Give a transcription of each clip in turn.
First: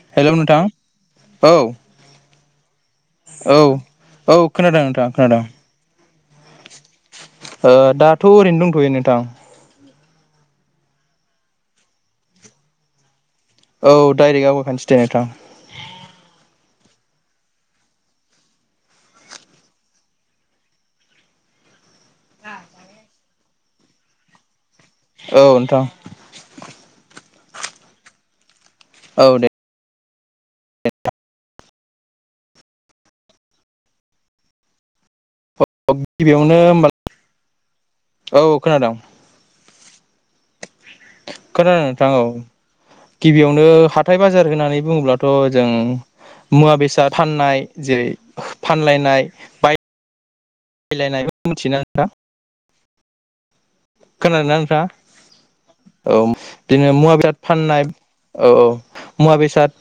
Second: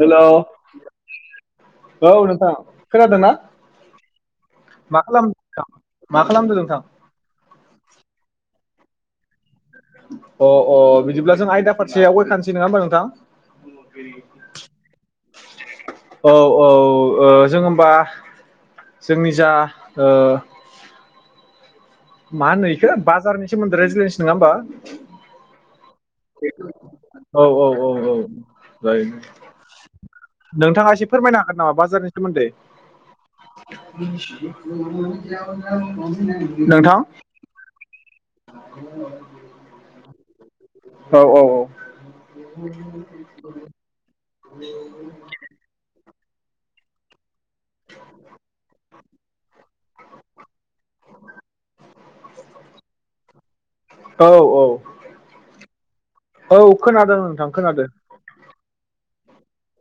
हेल' औ औ नोंथां। खोनादोंना? औ औ खोनादों मा नोंथां खालामदों खोनादों नोंथां? मा खालामदों नोंथां? ओ दाथ ओरैनो दंथयो नोंथां अ अ बिदिब्ला जों आयदा फारसे आवगायखानोसै नङा होमबा नोंथां औ डाइरेक्ट आवगायखानोसै दे नोंथां औ औ ओ जों होमबा जोंनि जा ओ मा होनो इखो बाजारनि सोमोन्दै रायज्लायनोसै नङा होमबा औ नोंथां औ औ औ औ जायो औ दे नोंथाङा एसे फोरमायनो हागोन नामा बाजारनि सोमोन्दै गिबियावनो होमबा नोंथां औ खोनादों औ औ खोनादों नोंथां औ गिबियावनो हाथाय बाजार होननानै बुङोब्लाथ जों मुवा बेसाद फाननाय जेरै फानलायनाय बाय बायलायनायबो मिथियोना नोंथां औ औ खोनादों औ ना नोंथां औ बिदिनो मुवा खोनादों बेसाद नोंथां खोनादों फाननाय औ औ मुवा बेसाद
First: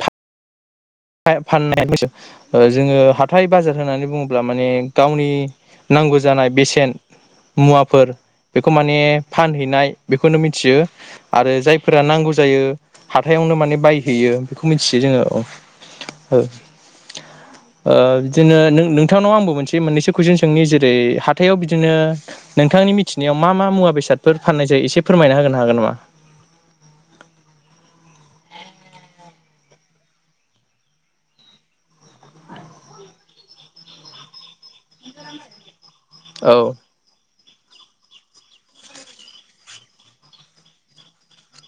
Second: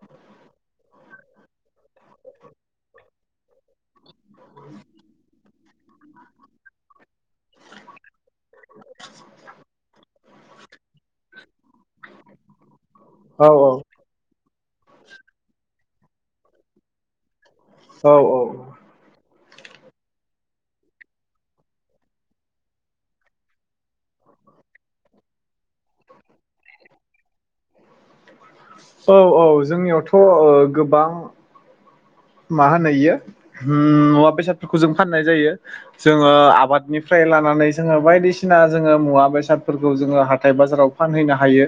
[unintelligible] नांगौ जानाय बेसेन मुवाफोर बेखौ माने फानहैनाय बेखौनो मिथियो आरो जायफोरा नांगौ जायो औ हाथायावनो औ माने बायहैयो बेखौ मिथियो जोङो औ ओ ओ औ बिदिनो नों नोंथांनाव आंबो मोनसे मोननैसो कुइसन सोंनि जेरै हाथायाव बिदिनो नोंथांनि मिथिनायाव मा मा मुवा बेसादफोर फान नाय एसे फोरमायना होनो हागोन नामा [inaudible] औ औ जोंनियावथ ओ गोबां मा होनो इयो ओम मुवा बेसाद फोरखौ जों फाननाय जायो जोङो औ आबादनिफ्राय लाना जोङो बायदिसिना जोङो मुवा बेसादफोरखौ जोङो हाथाय बाजाराव फानहैनो हायो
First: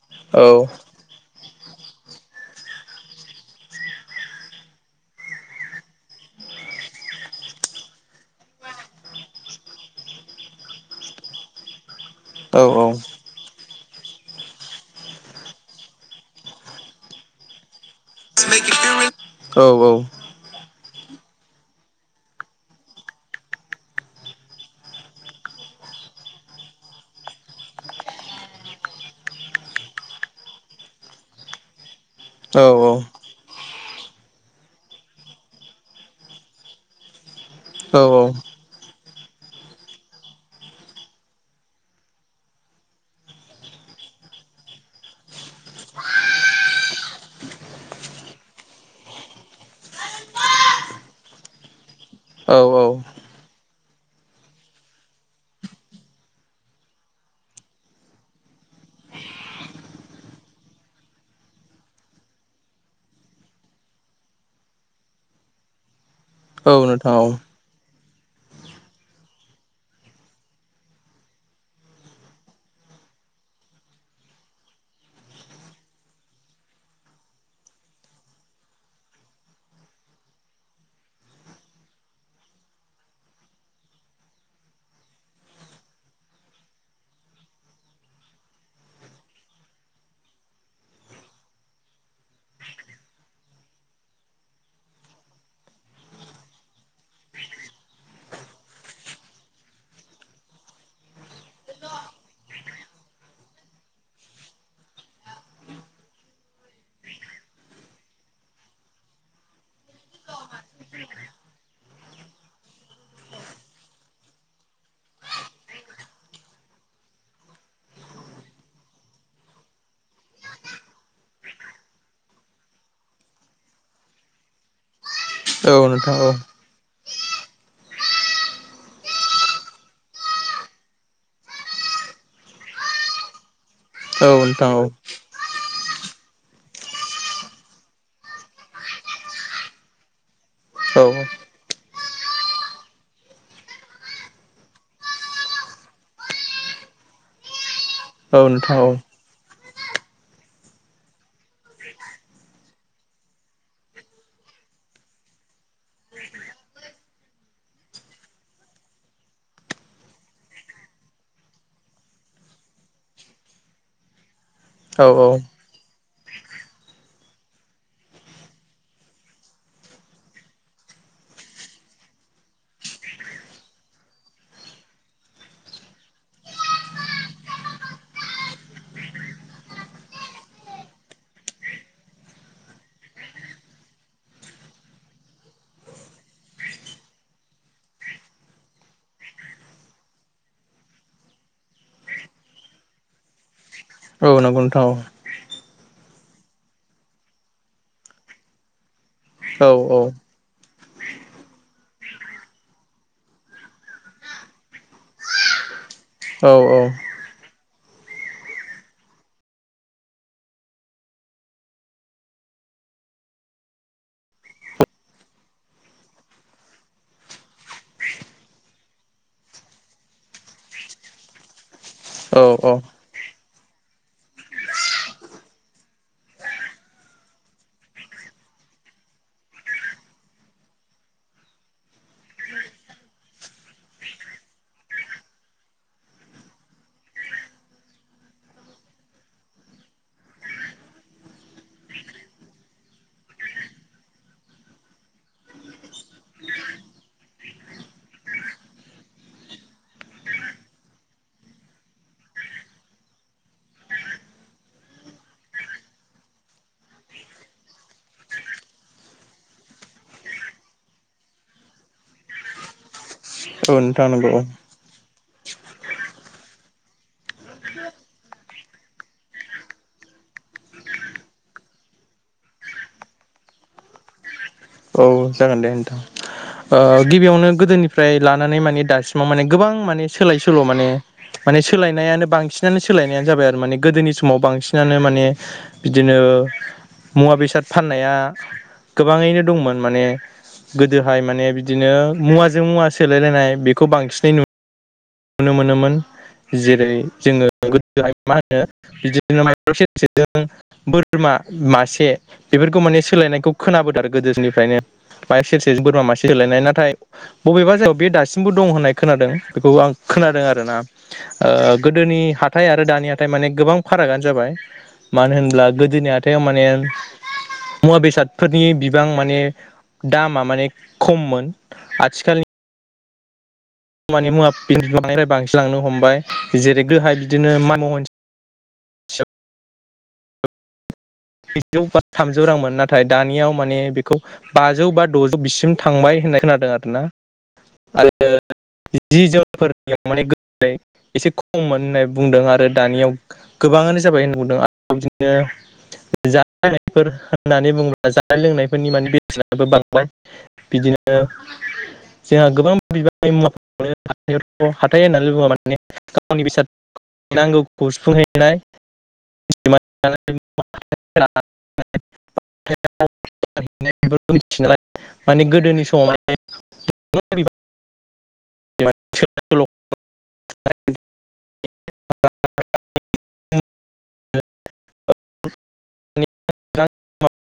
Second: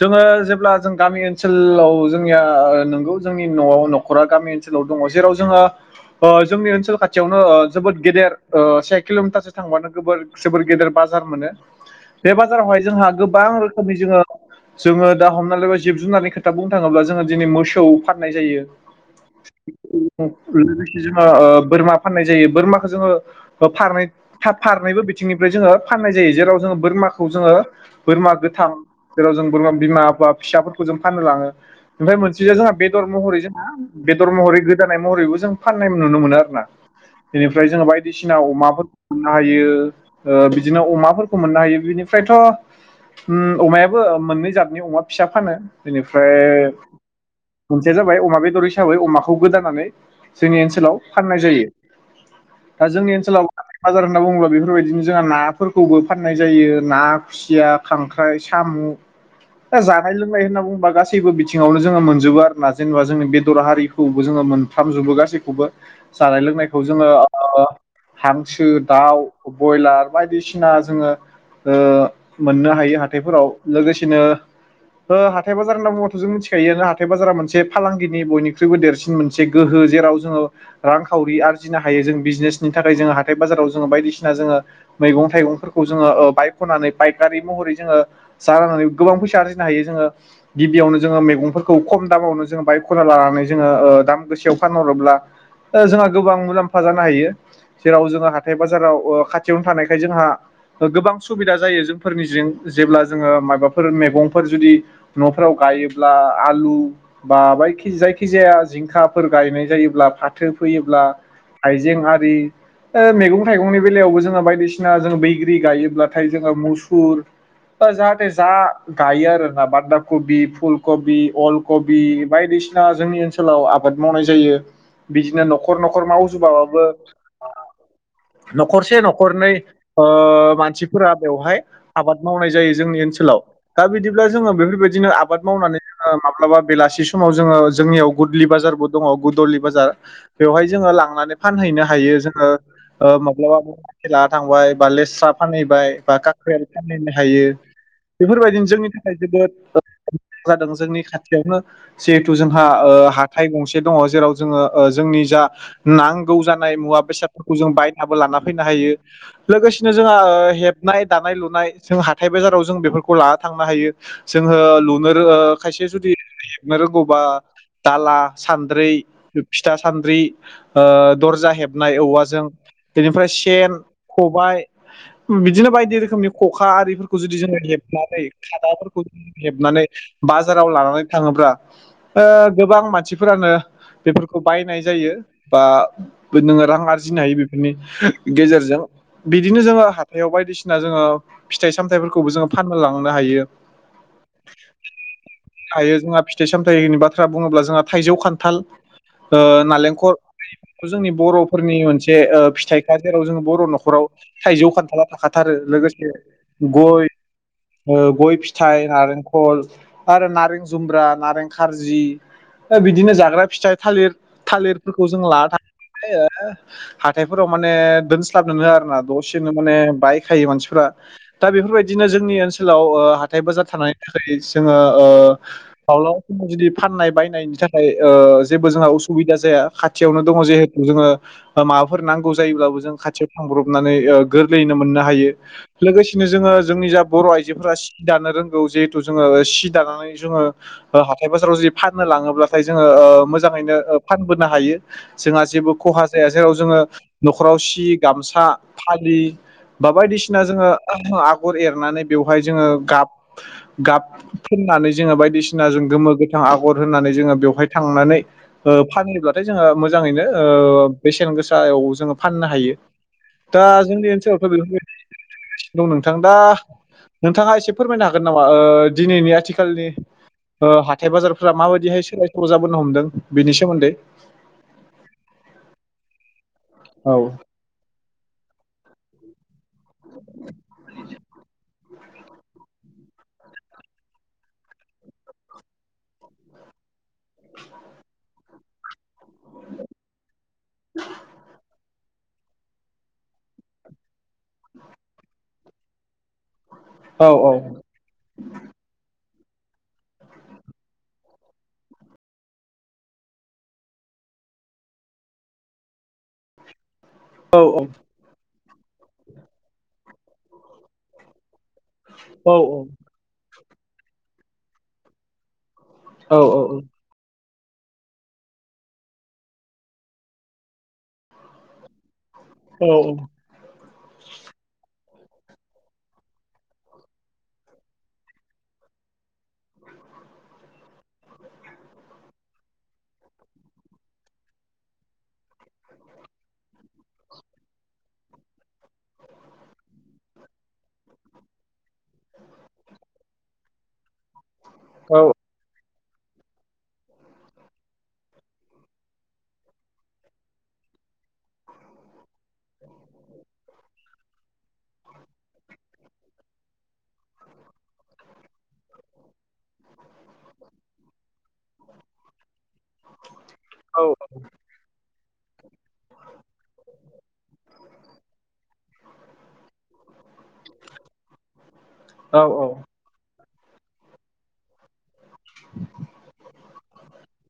सोरबा औ जेब्ला जों गामि ओनसोलाव जोंनिया नोंगौ जोंनि नआव नखरा गामि ओनस सोलाव दङ जेराव जोङो ओ जोंनि ओनसोल खाथियावनो ओ जोबोद गेदेर ओ से किल मिटारसो थां नयावनो गोबोर सोबोर गेदेर बाजार मोनो बे औ बाजारावहाय जोंहा गोबां रो खोमै जोङो जोङो दा हमनानै लाबा जिब जुनारनि खोथा बुं थाङोब्ला जोङो दिनै मोसौ फाननाय जायो औ जोङो ओ बोरमा फाननाय जायो बोरमाखो जोङो फारनै फा फारनैबो बिथिंनिफ्राय जोङो फाननाय जायो जेराव जोङो बोरमाखौ जोङो बोरमा गोथां जेराव जों बोरमा बिमा बा फिसाफोरखौ जों फान्नो लाङो ओमफाय मोनसेया जोंहा औ बेदर महरै जोंहा बेदर महरै गोदानाय महरैबो जों फाननाय नुनो मोनो आरो ना बेनिफ्राय जोङो बायदिसिना औ अमा मोननो हायो ओ बिदिनो अमाफोरखौ मोननो हायो बिनिफ्रायथ उम अमायाबो मोननै जादनि अमा फिसा फानो बेनिफ्राय मोनसेया जाबाय अमा बेदर हिसाबै अमाखो खौ गोदानानै जोंनि ओनसोलाव फाननाय जायो औ औ दा जोंनि ओनसोलाव बाजार होनना बुङोब्ला बेफोरबायदिनो जोंहा नाफोरखौबो फाननाय जायो ना खुसिया खांख्राइ साम औ दा जानाय लोंनाय होनना बुंबा गासैबो बिथिङावनो जोङो मोनजोबो आरो ना जेनेबा जोंनि बेदर हारि खौबो जोङो मोनथामजोबो गासैखौबो जानाय औ लोंनायखौ जोङो नोंथां औ ओ हांसो दाउ बयलार बायदिसिना जोङो ओ मोननो हायो हाथायफोराव लोगोसेनो ओ हाथाइ बाजार होनना बुंबाथ जों मिथिखायो नालाय हाथाय बाजारा मोनसे फालांगिनि बयनि ख्रुइबो देरसिन मोनसे गोहो जेराव जोङो रांखावरि आरजिनो हायो जों बिजनेसनि थाखाय जोङो हाथाय बाजार ओ बायदिसिना जोंङो मैगं थाइगं फोरखौ जोंङो ओ बायखनानै पायकारि महरै जोंङो गोबां फैसा आरजिनो हायो जोङो गिबियावनो जोङो मैगफोरखौ खम दामावनो जो बाहायख ना लानानै जोङो ओ दाम गोसायाव फानहरोब्ला ओ जोंहा गोबां मुलाम्फा जानो हायो। जेराव जोङो हाथाय बाजाराव खाथियावनो थानायखाय जोंहा गोबां सुबिदा जायो जोंफोरनिजिं जेब्ला जोङो माबाफोर मैगंफोर जुदि न'फोराव गा गायोब्ला आलु बा बायखि जायखि जायखिजाया जिंखाफोर गायनाय जायोब्ला फाथो फैयोब्ला हायजें आरि मैगं-थाइगंनि बेलायावबो जोङो बायदिसिना जो बैग्रि गायोब्लाथाय जोङो मुसुर जाहाथे जा गायो आरोना बान्दा कबि, फुल कबि, अल कबि बायदिसिना जोंनि ओनसोलाव आबाद मावनाय जायो। बिदिनो औ नखर नखर नोंथां औ मावजुबाबाबो नखरसे नखरनैओ मानसिफोरा बेवहाय आबाद मावनाय जायो जोंनि - ओनसोलाव दा बिदिब्ला औ जोङो नोंथां औ बेफोरबायदिनो आबाद मावनानै जोङो माब्लाबा बेलासि समाव जोंङो जोंनियाव गुदलि बाजारबो दङ गुदलि बाजार बेवहाय जोङो औ लांनानै फानहैनो हायो जोङो माब्लाबाला थांबाय बा लेस्रा फानहैबाय बा काकरेल फान नो हायो। औ बेफोरबायदिनो नोंथां जोंनि थाखाय जोबोद जादों जोंनि खाथियावनो जिहेथु जों हा हाथाइ गंसे दङ जेराव जोङो जोंनि जा नांगौ जानाय मुवा-बेसाद जोंङो बायनाबो‌ लाना फैनो हायो लोगोसेनो जों हेबनाय दानाय लुनाय हाथाइ बाजार फोराव जों बेफोरखौ लाना थांनो हायो जोङो औ लुनो खायसे जुदि हेबनो रोंगौबा दाला सान्द्रि फिथा सान्द्रि ओ दर्जा हेबनाय औवाजों बेनिफ्राय सेन खबाय बिदिनो बायदि रोखोमनि खखा आरिफोरखौ जुदि जोङो हेबनानै खादाफोरखौ ज हेबनानै बाजाराव लानानै थाङोब्ला गोबां ओ मानसिफोरानो बेफोरखौ बायनाय जायो बा नोङो रां आरजिनो हायो बेफोरनि गेजेरजों बिदिनो जोङो हाथायाव बायदिसिना जोङो फिथाइ सामथायाइफोरखौबो जोङो फानलांनो हायो। [inaudible] औ नंगौनोथां औ हायो जोंहा फिथाइ साम थायनि बाथ्रा बुङोब्ला जोंहा थाइजौ, खान्थाल ओ, औ औ नालेंखर जोंनि बर-फोरनि मोनसे ओ फिथाइखा जेराव जों बर न'खराव थाइजौ, खान्थाला थाखाथारो। लोगोसे औ गय गय फिथाइ, नारेंखल आरो नारें जुम्ब्रा, नारें खार्जि बिदिनो जाग्रा फिथाइ थालिर थालिरफोरखौ जों लाना थांङो ओ हाथायफोराव माने दोनस्लाबनोनो आरो ना दसेनो माने बायखायो मानसिफोरा दा बेफोरबायदिनो औ जोंनि ओनसोलाव ओ हाथाय बाजार थानायनि थाखाय जोङो ओ माब्लाबा जुदि फाननाय बायनायनि थाखाय ओ जेबो जोंहा उसुबिदा जाया खाथियावनो दङ जिहेथु जोङो माबाफोर नांगौ जायोब्लाबो जों खाथियाव थांब्रबनानै ओ गोरलैयैनो मोननो हायो लोगोसेनो जोङो जोंनि जा बर' आइजोफोरा सि दानो रोंगौ जिहेथु जोङो सि दानानै जोङो हाथाय बाजाराव जुदि फाननो लाङोब्लाथाय जोङो ओ मोजाङैनो फानबोनो हायो जोंहा जेबो खहा जाया जेराव जोङो न'खराव सि गामसा फालि बा बायदिसिना जोङो आगर एरनानै बेवहाय जोङो गाब गाब फुननानै जोङो बायदिसि ना जों गोमो, गोथां आगर होननानै जोङो बेवहाय थांनानै ओ फानहैब्लाथाय जोङो मोजाङैनो ओ बेसेन गोसायाव जोङो फाननो हायो दा नोंथां जोंनि नंगौ ओनसोलावथ' औ बेफोरबायदि दं नोंथां दा नोंथाङा एसे फोरमायनो हागोन नामा ओ दिनैनि आथिखालनि ओ हाथाय बाजारफोरा माबायदिहाय सोलाय सोल जाबोनो हमदों बेनि सोमोन्दै औ जागोन दे नोंथां ओ औ गिबियावनो गोदोनिफ्राय लानानै माने दासिमाव माने गोबां माने सोलाय सोल माने माने सोलायनायानो बांसिनानो सोलायनायानो जाबाय आरो माने गोदोनि समाव बांसिनानो माने बिदिनो ओ मुवा बेसाद फाननाया गोबाङैनो दंमोन। माने गोदोहाय माने बिदिनो मुवाजों मुवा सोलायलायनाय बेखौ बांसिनै नुयो। नुनो मोनोमोन जेरै औ जोङो औ गोदो मा होनो बिदिनो माइ सेरसेजों बोरमा मासे बेफोरखौ माने सोलायनायखौ खोनाबोदों आरो गो गोदोनिफ्रायनो मय सेरसे बोरमा मासे सोलायनाय नाथाय औ बबेबा जायगायाव बे दासिमबो दं होननाय खोनादों बेखौ आं खोनादों आरो ना ओ गोदोनि औ हाथाइ आरो दानि हाथाइ माने गोबां फारागानो जाबाय मानो होनब्ला गो औ माथाइआव माने मुवा बेसादफोरनि बिबां माने दामा माने खममोन आथिखालनि औ खानि मुवा बांफ्राय बांसिन लांनो हमबाय जेरै गोहाय बिदिनो माम' [inaudible] ब्रैजौ बा थामजौ रांमोन नाथाय दानियाव माने बेखौ बाजौ बा द'जौ बिसिम थांबाय होन्नाय खोनादों आरो ना आरो जि जोनफोरनियाव माने गो एसे खममोन होननानै बुंदों आरो दानियाव गोबाङानो जाबाय होनना बुंदों आरो औ बिदिनो जानाय लोंनायफोर होननानै बुङोब्ला जानाय लोंनायफोरनि माने बेसेनाबो बांबाय बिदिनो [unintelligible] [inaudible] जोंहा गोबां बिबार मुवा हावथ' हाथाइ होननानै बुङा माने गावनि बेसाद नांगौखौ सुफुंहैनाय मिथि औ [unintelligible] माने गोदोनि समाव [unintelligible] [unintelligible] औ औ।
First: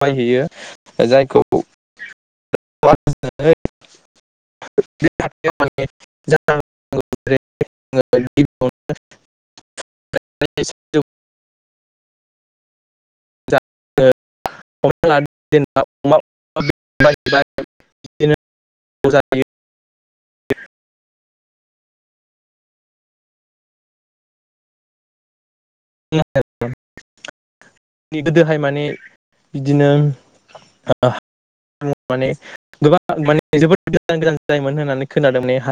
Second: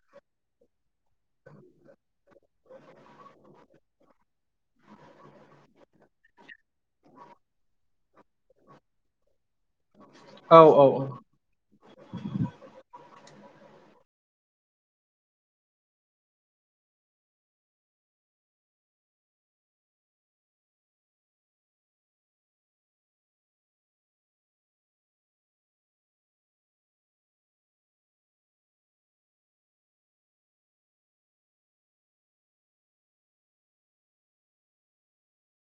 हैयो [unintelligible] जायखौ [unintelligible] [inaudible] [unintelligible] औ औ औ। [unintelligible] [unintelligible] जायो ज [inaudible] [unintelligible] गोदोहाय माने बिदिनो [unintelligible] माने गोबां माने जोबोद गोजान गोजान जायोमोन होननानै खोनादों माने ह